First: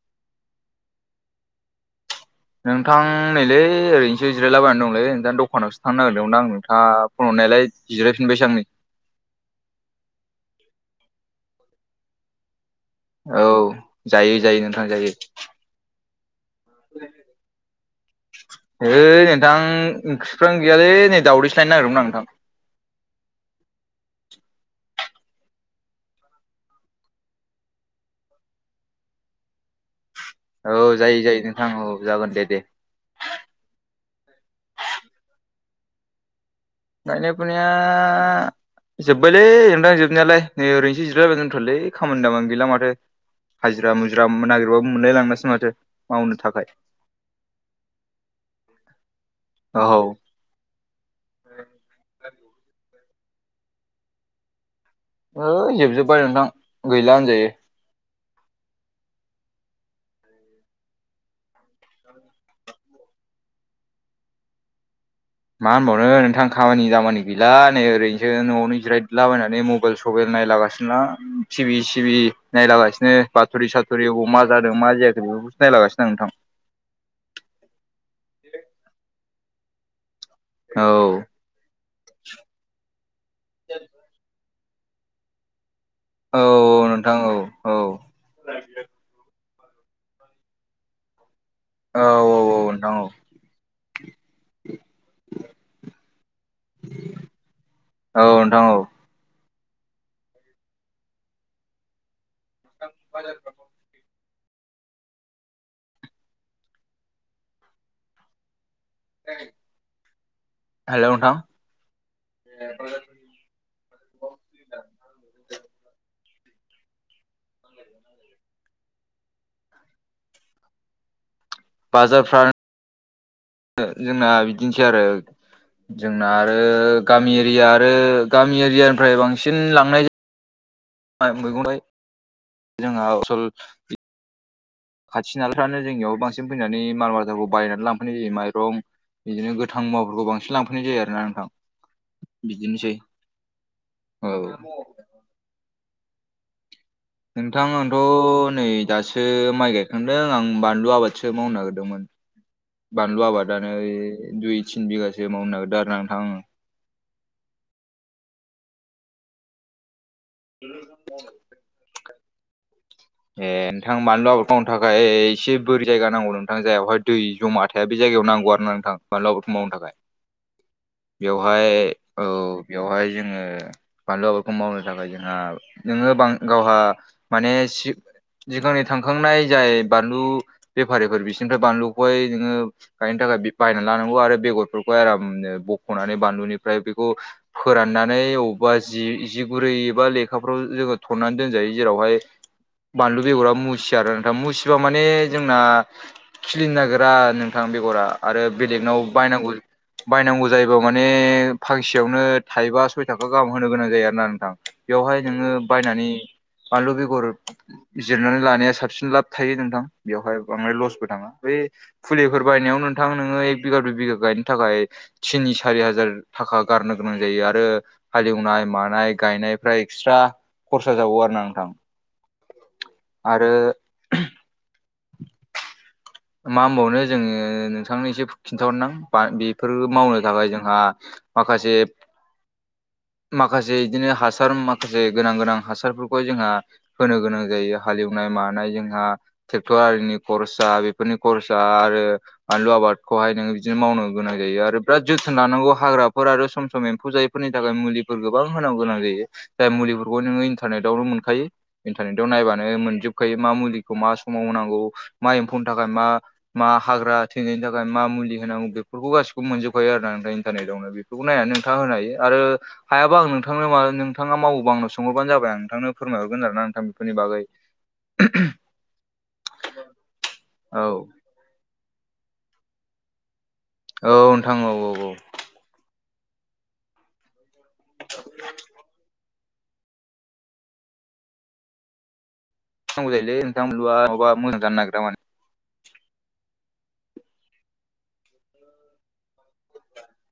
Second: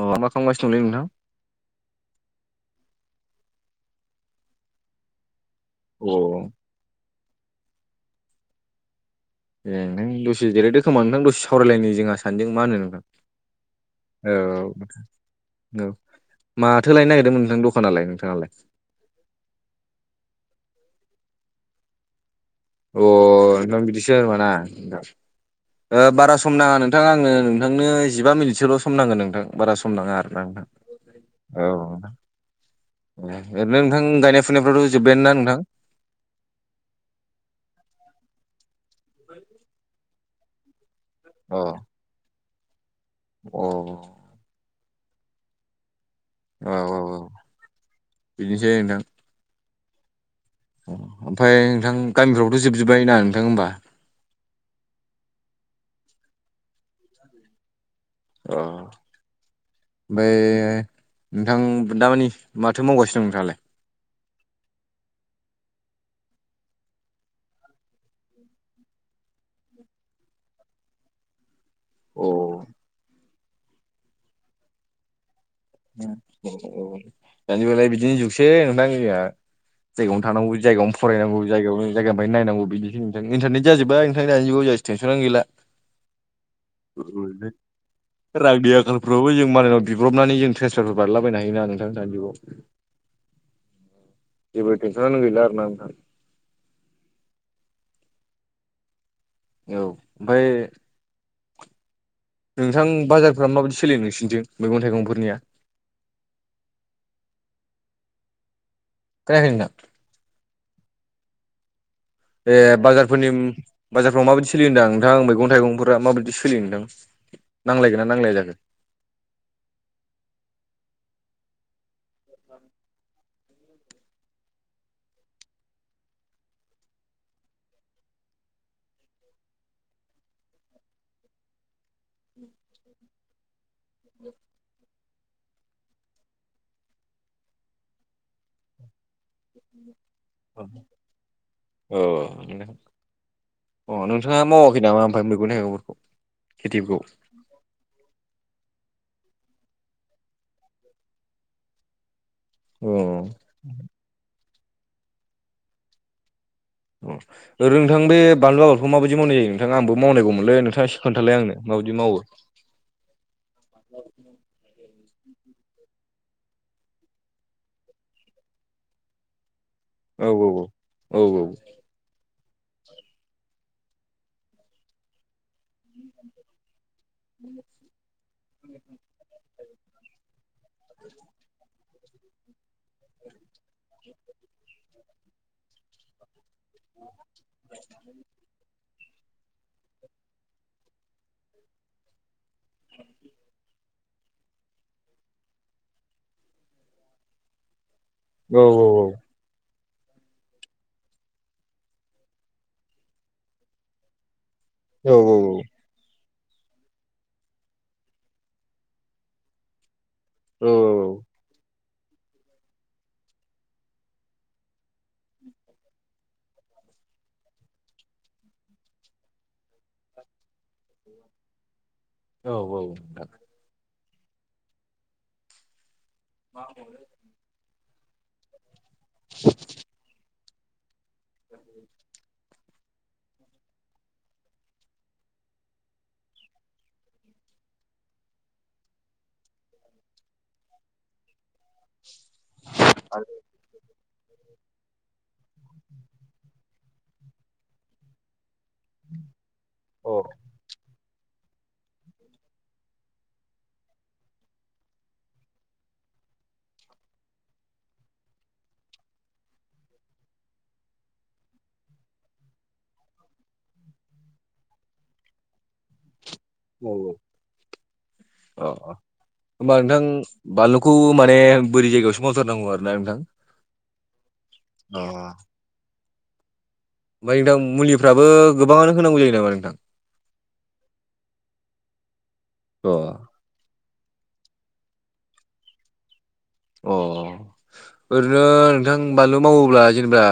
अ मा खालामगासिनोंदंलै नोंथां? नोंथां नैलै ओरैनोसो जिरायलाबायनानै दंलै नोंथां दखानावोसो थांनो अ नागिरदोंमोन आं नोंथां। ओ फन हरनायालाय जिरायफिनबायसो आंनै। ए नों दसेजेरायदो खोमा नोंथां दसे सावरायलायनो जोंहा सानदों मा होनो औ औ जायो जायो नोंथां जायो। औ, माथो लायनो नागिरदोंमोन नोंथांनि दखानलाय नोंथाङालाय? है नोंथां ओंख्रिफ्रानो गैयालै नै दावदैसो लायनो नागिरदोंमोन आं नोंथां। अ नोंथां बिदिसो होमबा ना। [inaudible] ओ बारा सम नाङा नोंथां आंनो नोंथांनो जिबा मिनिटसोल' सम नांगोन नोंथां बारा सम नाङा आरो। औ जायो जायो नोंथां औ जागोन दे दे। ए ओरैनो नोंथां गायनाय फुनायफ्रावथ' जोब्बायानो ना नोंथां? गायनाय फुनाया जोब्बायलै नोंथां जोबनायालाय नै ओरैनोसै जिरायबाय द अ दथ'लै। खामानि दामानि गैला माथो अ औ हाजिरा मुजिरा नागिरबाबो मोनलायलांलासै माथो। मावनो थाखाय औ औ बिदिनोसै नोंथां औ। ओमफ्राय नोंथां गामिफ्रावथ' जोबजोब्बाय ना नोंथां होमबा? ओइ जोबजोब्बाय नोंथां गैला होनजायो। अ। ओमफ्राय नोंथां दामानि माथो मावगासिनो दं नोंथांङालाय? मा होनबावनो नोंथां खामानि दामानि गैला नै ओरैनोसो न'आवनो जिरायलाबायनानै म बाइल सबाइल नायलागासिनो आं। टिभि सिभि औ नायलागासिनो बाथरि सााथ'रि अबाव मा जादों मा जायाखै बेखौफोरखौसो नायलागासिनों नोंथां। औ औ दानिबालाय बिदिनो जुगसै नोंथां जोंहा। जायगायावनो थानांगौ जायगायावनो आं फरायनांगौ जायायावनो जायगानिफ्राय नायनांगौ बिनि नोंथ इनटारनेट जाजोब्बाय नोंथां दानि जाय टेनसनानो गैला। नोंथां औ औलै औ नोंथां औ रांगनि आखालफ्रावबो जों मालनाव बिब्रबनानै जों ट्रन्सारफारफोर बानायला बायनो नों थां औ दानि औ जुगआव औ नोंथां औ जबो टेनसनानो गैला आरोना नोंथां औ नोंथां औ। औ ओमफ्राय नोंथां बाजारफ्रा माबायदि सोलिनो नोंसोरनिथिं मैगं थाइगंफोरनिया? जायाखै नोंथां? हेलौ नोंथां। ए बाजारफोरनि बाजारफ्राव माबायदि सोलियो होनदां नोंथां मैगं थाइगंफोरा माबायदि सोलियो नोंथां? नांलायगोना नांलाया जाखो? बाजारफ्रा ओ जोंना बिदिनोसै आरो जोंना आरो गामि एरिया आरो गामि एरियानिफ्राय बांसिन लांनाय जायो बाय मैगंथाइ जोंहा असल ब [unintelligible] खाथि नलाफ्रानो जोंनियाव बांसिन फैनानै मान आाथाखौ बायनानै लांफैनाय जायो। माइरं बिदिनो गोथां मुवाफोरखौ बांसिन लांफैनाय जायो आरोोना नोंथां औ नोंथां बिदिनोसै। अ औ नोंथाङा मावाखै नामा ओमफ्राय मैगं थायगंफोरखौ खेथिफोरखौ? नोंथां आंथ' नै दासो माइ गायखांदों आं बानलु आबादसो मावनो नागिरदोंमोन। अ बानलु आबादानो दुइ तिन बिगासो मावनो नागिरदों आरो ना नोंथां आङो। उम ओरै नोंथां बे बानलु आबादखौ माबायदि मावनाय जायो नोंथां आंबो मावनायांगौमोनलै नोंथाङा एसे खोनथालाय आंनो। मादि मावो? ए नोंथां बानलु आबर थावनि थाखाय एसे बोरि जायगा नांगौ नोंथां जायावहाय दै जमा थ दा बे जायगायाव नांगौ आरोना नोंथां बानलु आबादखौ मावनो थाखाय। औ औ बेवहाय औ बेवहाय जोङो बानलु आबादखौ मावनो थाखाय जोंहा नोङो बां गावहा माने सि सिगांनि थांखांनाय जाय बानलु बेफारिफोर बिसोरनिफ्राय बानलुखौहाय नोङो गायनो थाखाय बे बायनानै लानांगौ आरो बेगरफोरखौ आरामनो बख'नानै बानलुनि ओमफ्राय बेखौ फोराननानै अ बा जि जि गुरै एबा लेखाफ्राव जोङो थननानै दोनजायो जेरावहाय बानलु बेगरा मुसिया आरो नोंथा मुसिबा माने जोंना खिलिनो नागिरा नोंथां बेगरा आरो औ बेलेगनाव बायनांगौ बायनांगौ जायोबा माने फांसेयावनो थाइबा सय थाखा गाहाम होनो गोनां जायो आरोना नोंथां। औ बेवहाय नोङो बायनानै बानलु बेगर बिजिरनानै लानाया साबसिन लाब थायो नोंथां बेवहाय बांद्राय लसबो थाङा बे फुलिफोर बायनायाव नोंथां नोङो एक बिगा दुइ बिगा गायनो थाखाय थिनि सारि हाजार थाखा गारनो गोनां जायो आरो हालेवनाय मानाय गायनायफ्रा एक्सट्रा खरसा जाबावो आरो ना नोंथां। औ औ। नोंथां आरो मा होनबावनो जोङो नोंथांनो एसे खिन्थाहरनां बेफोर मावनो थाखाय जोंहा माखासे माखासे बिदिनो हासार माखासे गोनां गोनां हासारफोरखौ जोंहा होनो गोनां जायो हालेवनाय मानाय जोंहा ट्रेक्टर आरिनि खरसा बे फोरनि खरसा आरो बानलु आबादखौहाय नोङो बिदिनो मावनो गोनां जायो आरो बिराद जोथोन लानांगौ हाग्राफोर आरो सम सम एम्फौ जायैफोरनि थाखाय मुलि फोर गोबां होनांगो गोनां जायो जाय अ मुलिफोरखौ औ नोङो इन्टारनेटावनो मोनखायो। इन्टारनेटाव नायबानो मोनजोबखायो मा मुलिखौ मा समाव होनांगौ मा एम्फौनि थाखाय मा मा हाग्रा थैनायनि थाखाय मा मुलि होनांगौ बेफोरखौ गासिखौबो मोनजोबखायो आरो ना इन्टारनेटावनो बेफोरखौ नायनानै नोंथाङा होनो हायो आरो हायाबा आं नोंथांनो मा नोंथाङा मावोबा आंनो सोंहरबानो जाबाय आं नोंथांनो फोरमायहरगोन आरोना नोंथां बेफोरनि बागै औ। होमबा नोंथां औ बानलुखौ माने बोरि जायगायावसो मावथारनांगौ आरोना नोंथां। औ नोंथां औ औ औ। अ ओमफ्राय नोंथां मुलिफ्राबो गोबाङानो होनांगौ जायो नामा नोंथां? नांगौ अ जायोलै नोंथां बानलुआ नङाबा मोजां जानो नागिरा माने। अ ओरैनो नोंथां बानलु मावोब्ला जेनेबा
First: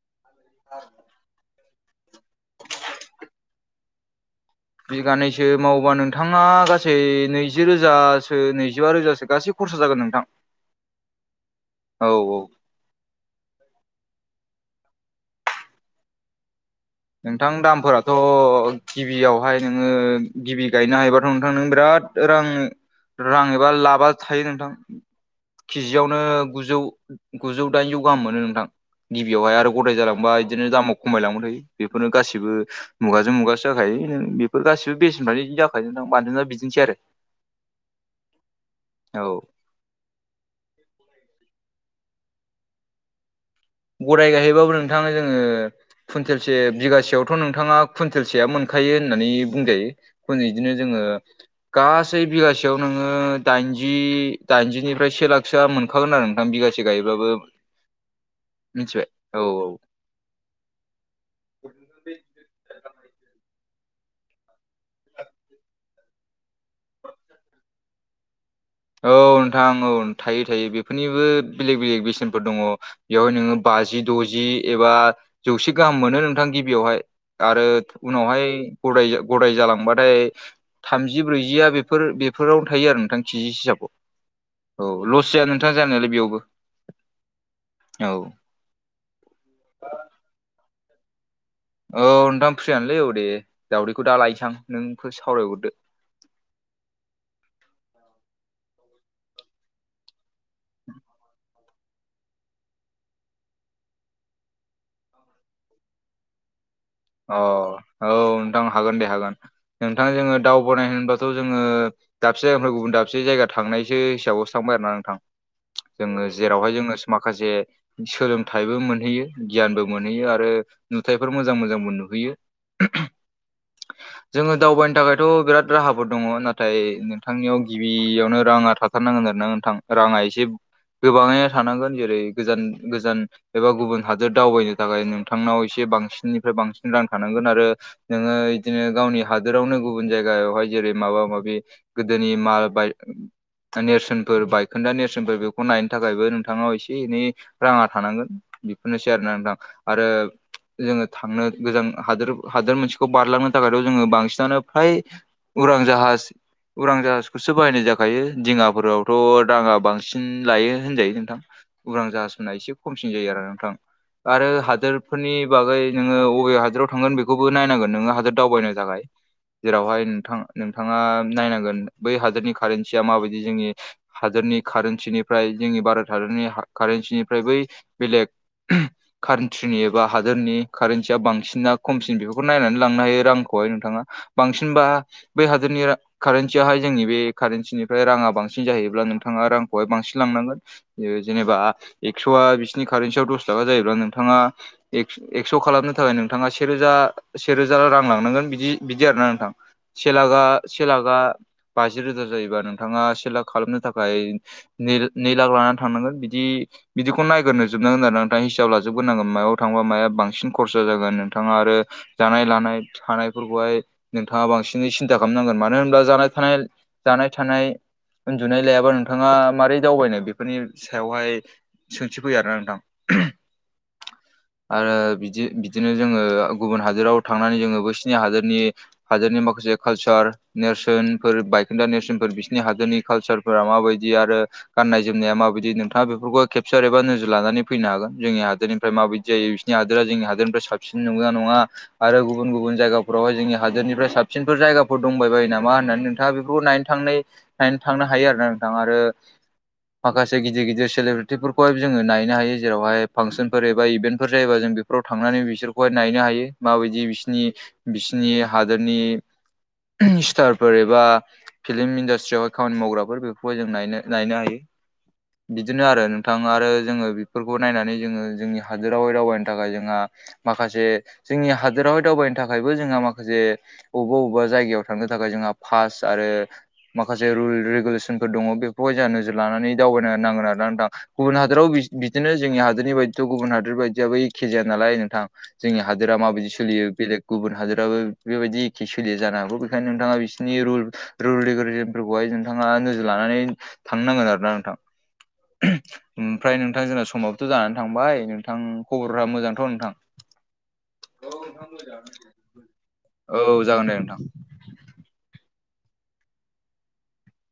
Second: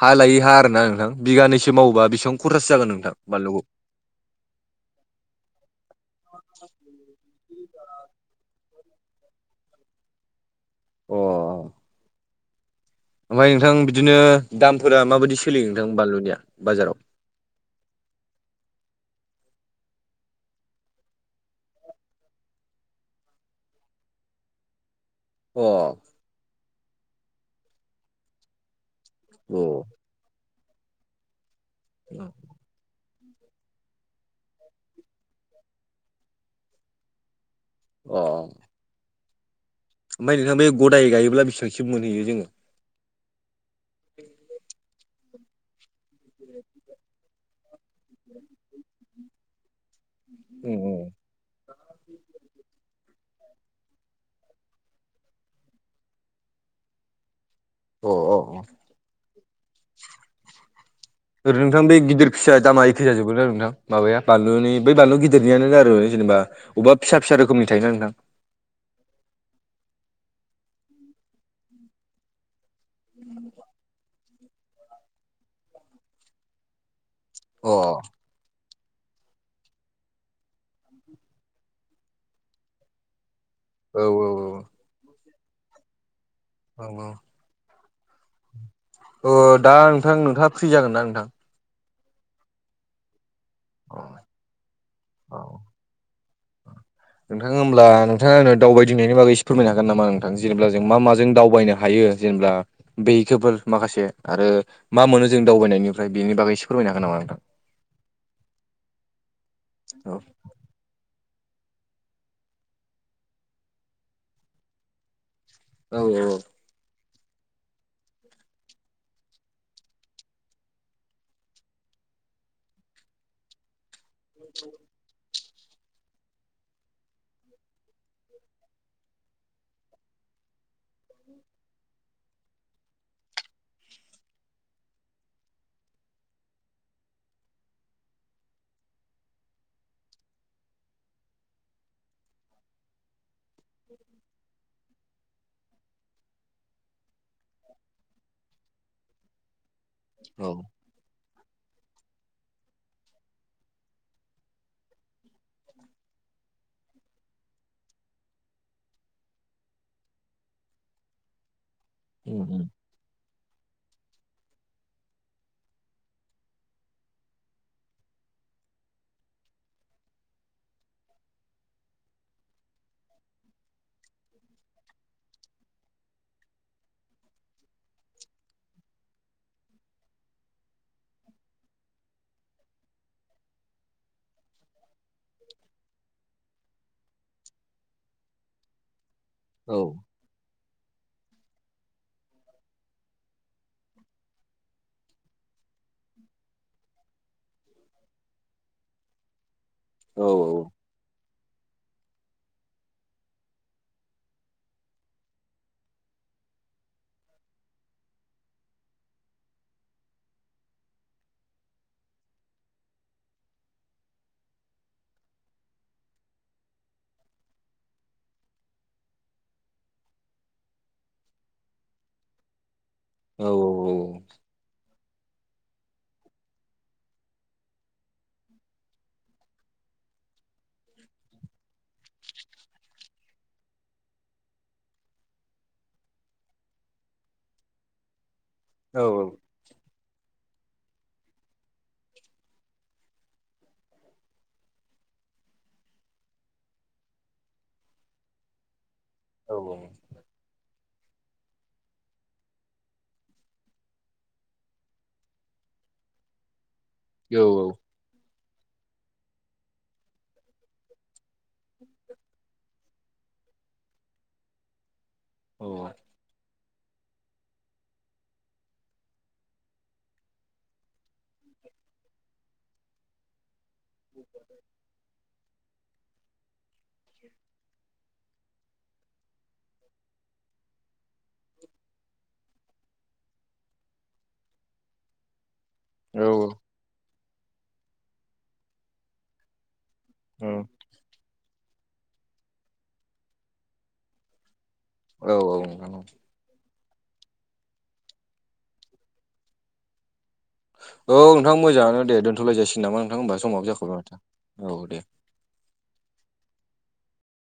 हा लायै हा आरोना नोंथां बिगानैसो मावोबा बेसिबां खरसासो जागोन नोंथां बानलुखौ? बिगानैसो मावोबा नोंथाङा गासै नैजि रोजासो नैजिबा रोजासो गासै खरसा जागोन नोंथां। औ औ। ओमफ्राय नोंथां बिदिनो दामफोरा माबायदि सोलियो नोंथां बानलुनिया बाजाराव? नोंथां दामफोराथ' गिबियावहाय नोङो गिबि गायनो हायोबाथ' नोंथां नों बिराद रां रां एबा लाबा थायो नोंथां। अ केजियावनो गुजौ गुजौ दाइनजौ गाहाम मोनो नोंथां। गिबियावहाय आरो औ गदाय जालांबाय बिदिनो दामाव खमायलांबाय थायो बेफोरनो गासिबो मुगाजों मुगासो जाखायो नों बेफोर गासिबो बेसेनफ्रानो बिदि जाखायो नों बानलुना बिदिनोसै आरो। अ। औ। ओमफ्राय नोंथां बे गदाय गायोब्ला बेसेबांसो मोनहैयो जोङो? गदाइ गायहैबाबो नोंथाङा जोङो कुवइन्टेलसे बिगासेयावथ' नों नोंथाङा कुइन्टेलसेया मोनखायो होननानै बुंजायो। अ बिदिनो जोङो गासै बिगासेयाव नोङो दाइनजि दाइनजिनिफ्राय से लाखसोआ मोनखागोन आरो नोंथां बिगासे गायोब्लाबो। अ अ। मिथिबाय औ औ। ओरैनो नोंथां बे गिदिर फिसा दामा एखे जाजोबो ना नोंथां माबाया बानलुनि बै बानलु गिदिरनियानो आरो जेनेबा अबा फिसा फिसा रोखोमनि थायोना नोंथां। औ नोंथां औ थायो थायो बेफोरनिबो बेलेग बेलेग बेसेनफोर दङ। बेवहाय नोङो बाजि द'जि एबा जौसे गाहाम मोनो नोंथां गिबियावहाय आरो अ उनावहाय गदाय गदाय जालांबाथाय थामजि ब्रैजिया बेफोर बेफोरावनो थायो आरो नोंथां के जि सेयाव औ औ लस जाया नोंथां जानाय नालाय बेयावबो। औ औ। औ। अ दा नोंथां नोंथाङा फ्रि जागोन ना नोंथां? औ नोंथां फ्रियानोलै औ दे अ दाउदैखौ दा लायनोसै आं नोंखौ सावरायहरदो‌। नोंथाङा होमब्ला नोंथाङा आंनो दावबायदिंनायनि बागै एसे फोरमायनो हागोन नामा नोंथां जेनेब्ला जों मा माजों दावबायनो हायो? जेनेब्ला बेखोफोर माखासे आरो मा मोनो जों दावबायनायनिफ्राय बेनि बागै एसे फोरमायनो हागोन नामा? अ नोंथां? औ नोंथां हागोन दे हागोन नोंथां औ जोङो दावबानाय होनबाथ' जोङो दाबसे जायानिफ्राय गुबुन दाबसे जायगा थांनायसो हिसाबावसो थांबाय आरोना नोंथां। औ जोङो औ जेरावहाय जोंङो माखासे सोलोंथाइबो मोनहैयो गियानबो मोनहैयो आरो नुथायफोर मोजां मोजांबो नु नुहैयो जोङो दावबायनो थाखायथ' बिराद राहाफोर दङ नाथाय नोंथांनियाव गिबियावनो राङा थाथारनांगोन आरो ना नोंथां राङा एसे गोबाङैनो थानांगोन जेरै गोजान गोजान एबा गुबुन हादोर दावबायनो थाखाय नोंथांनाव एसे बांसिननिफ्राय बांसि रां थानांगोन आरो नोङो बिदिनो गावनि हादोरावनो गुबुन जायगायावहाय जेरै माबा माबि गोदोनि माल बाय नेरसोनफोर बायखोन्दा नेरसोनफोर बेखौ नायनो थाखायबो नोंथाङाव एसे एनै राङा थानांगोन बेफोरनोसै आरो नोंथां आरो औ जोङो थांनो गोजां हादोर हादोर मोनसेखौ बारलांनो थाखायथ' जोङो बांसिनानो फ्राय उरां जाहाज उरां जाहाजखौसो बाहायनाय जाखायो दिङाफोरावथ' राङा बांसिन लायो होनजायो नोंथां। उदरां जाहाज उम फोरना उम एसे खमसिन जायो आरो नोंथां आरो हादोरफोरनि बागै नोङो बबे हादोराव थांगोन बेखौबो नायनांगोन नोङो हादोर दावबायनो थाखाय जेरावहाय नोंथां नोंथाङा नायनांगोन बै हादोरनि कारेनसिया माबायदि जोंनि हादोरनि कारेन्सिनिफ्राय जोंनि भारत हादरनि कारेन्सिनिफ्राय बै बेलेग कान्ट्रिनि एबा हादोरनि कारेन थिया बांसिनना खमसिन बेफोरखौ नायनानै लांनो हायो रांखौहाय नोंथाङा बांसिनबा बै हादोरनि कारन्सियाहाय जोंनि बे कारन्सिनिफ्राय राङा बांसिन जाहैब्ला नोंथाङा औ रांखौहाय बांसि लांनांगोन जेनेबा एक्स'आ बिसिनि कारेनसियाव दस थाखा जायोब्ला नोंथाङा एक एक्स' खालामनो थाखाय नोंथांङा से रोजा से रोजा रां लांनांगोन बिदि बिदि आरोना नोंथां। से औ लाख आ से लाखआ बाजि रोजा जायोबा नोंथाङा से लाख खालामनो थाखाय नै नै लाख लानानै थांनांगोन बिदि बिदिखौ नायग्रो जोबनांगोन आरो नोंथां हिसाब लाजोबग्रोनांगोन मायाव थांबा माया बांसिन खरसा जागोन नोंथाङा आरो जानाय लानाय थानायफोरखौहाय नोंथाङा बांसिनै सिन्था खालामनांगोन मानो होनब्ला जानाय थानाय जानाय थानाय उन्दुनाय लायाबा नोंथाङा मारै दावबायनो बेफोरनि सायावहाय सोंथि फैया आरोना नोंथां। औ। आरो बिदि बिदिनो जोङो गुबुन हादोराव थांनानै जोङो बैसिनि हादोरनि हादोरनि माखासे कालचार नेरसोनफोर बायखोन्दा नेरसोनफोर बिसोरनि हादोरनि कालसार फोरा माबायदि आरो गाननाय जोमनाया माबायदि नोंथाङा बेफोरखौ खेबसार एबा नोजोर लानानै फैनो हागोन जोंनि हादोरनि ओमफ्राय औ माबायदि जायो बिसनि हादोरा जोंनि हादोरनिफ्राय साबसिन नंगौना नङा आरो गुबुन गुबुन जायगाफोरावहाय जोंनि हादोरनिफ्राय साबसिनफोर जायगाफोर दंबाय बायो नामा होननानै नोंथाङा बेफोरखौ नाय थांनाय नायनो थांनो हायो आरोना नोंथां आरो औ औ। माखासे गिदिर गिदिर सेब्रिटिफोरखौहाय जोङो नायनो हायो जेरावहाय फांसनफोर एबा इभेन्टफोर जायोबा जों बेफोराव थांनानै बिसोरखौहाय नायनो हायो माबायदि बिसोरनि औ बिसिनि हादोरनि [unintelligible] स्टारफोर एबा फिल्म इन्डास्ट्रियावहाय खामानि मावग्राफोर बेफोरखौहाय जों नायनो नायनो हायो। बिदिनो आरो नोंथां आरो जोङो बेफोरखौ नायनानै जोङो जोंनि हादोरावाय दावबायनो थाखाय जों हा माखासे जोंनि हादोरावहाय दावबायनो थाखायबो जोंहा माखासे अबेबा अबेबा जायगायाव थांनो थाखाय जोंहा फास आरो माखासे रुल रेगुलेसनफोर दङ बे खौहाय जोंहा नोजोर लानानै दावबायनो नांगोन ना नोंथां गुबुन हादराव बिदिनो जोंनि हादोरनि बायदिथ' गुबुन हादोरनि बायदियाबो एखे जाया नालाय नोंथां जोंनि हादोरा माबायदि सोलियो बेलेग गुबुन हादोराबो बेबायदि एखे सोलिया जानो हागौ बेखायनो नोंथाङा बिसोरनि औ औ रुल रुल रिगुलेजनफोरखौहाय नोंथाङा नोजोर लानानै थांनो नांगोन आरो ना नोंथां। ओमफ्राय नोंथां जोंना समाबोथ' जानानै थांबाय नोंथां खबर फोरा मोजांथ' नोंथां? औ नोंथां मोजाङानो दे दोनथ'लायजा सिगोन नामा नोंथां होमबा औ समावो जागोन जाख'बाय दे नोंथां। माथो औ दे।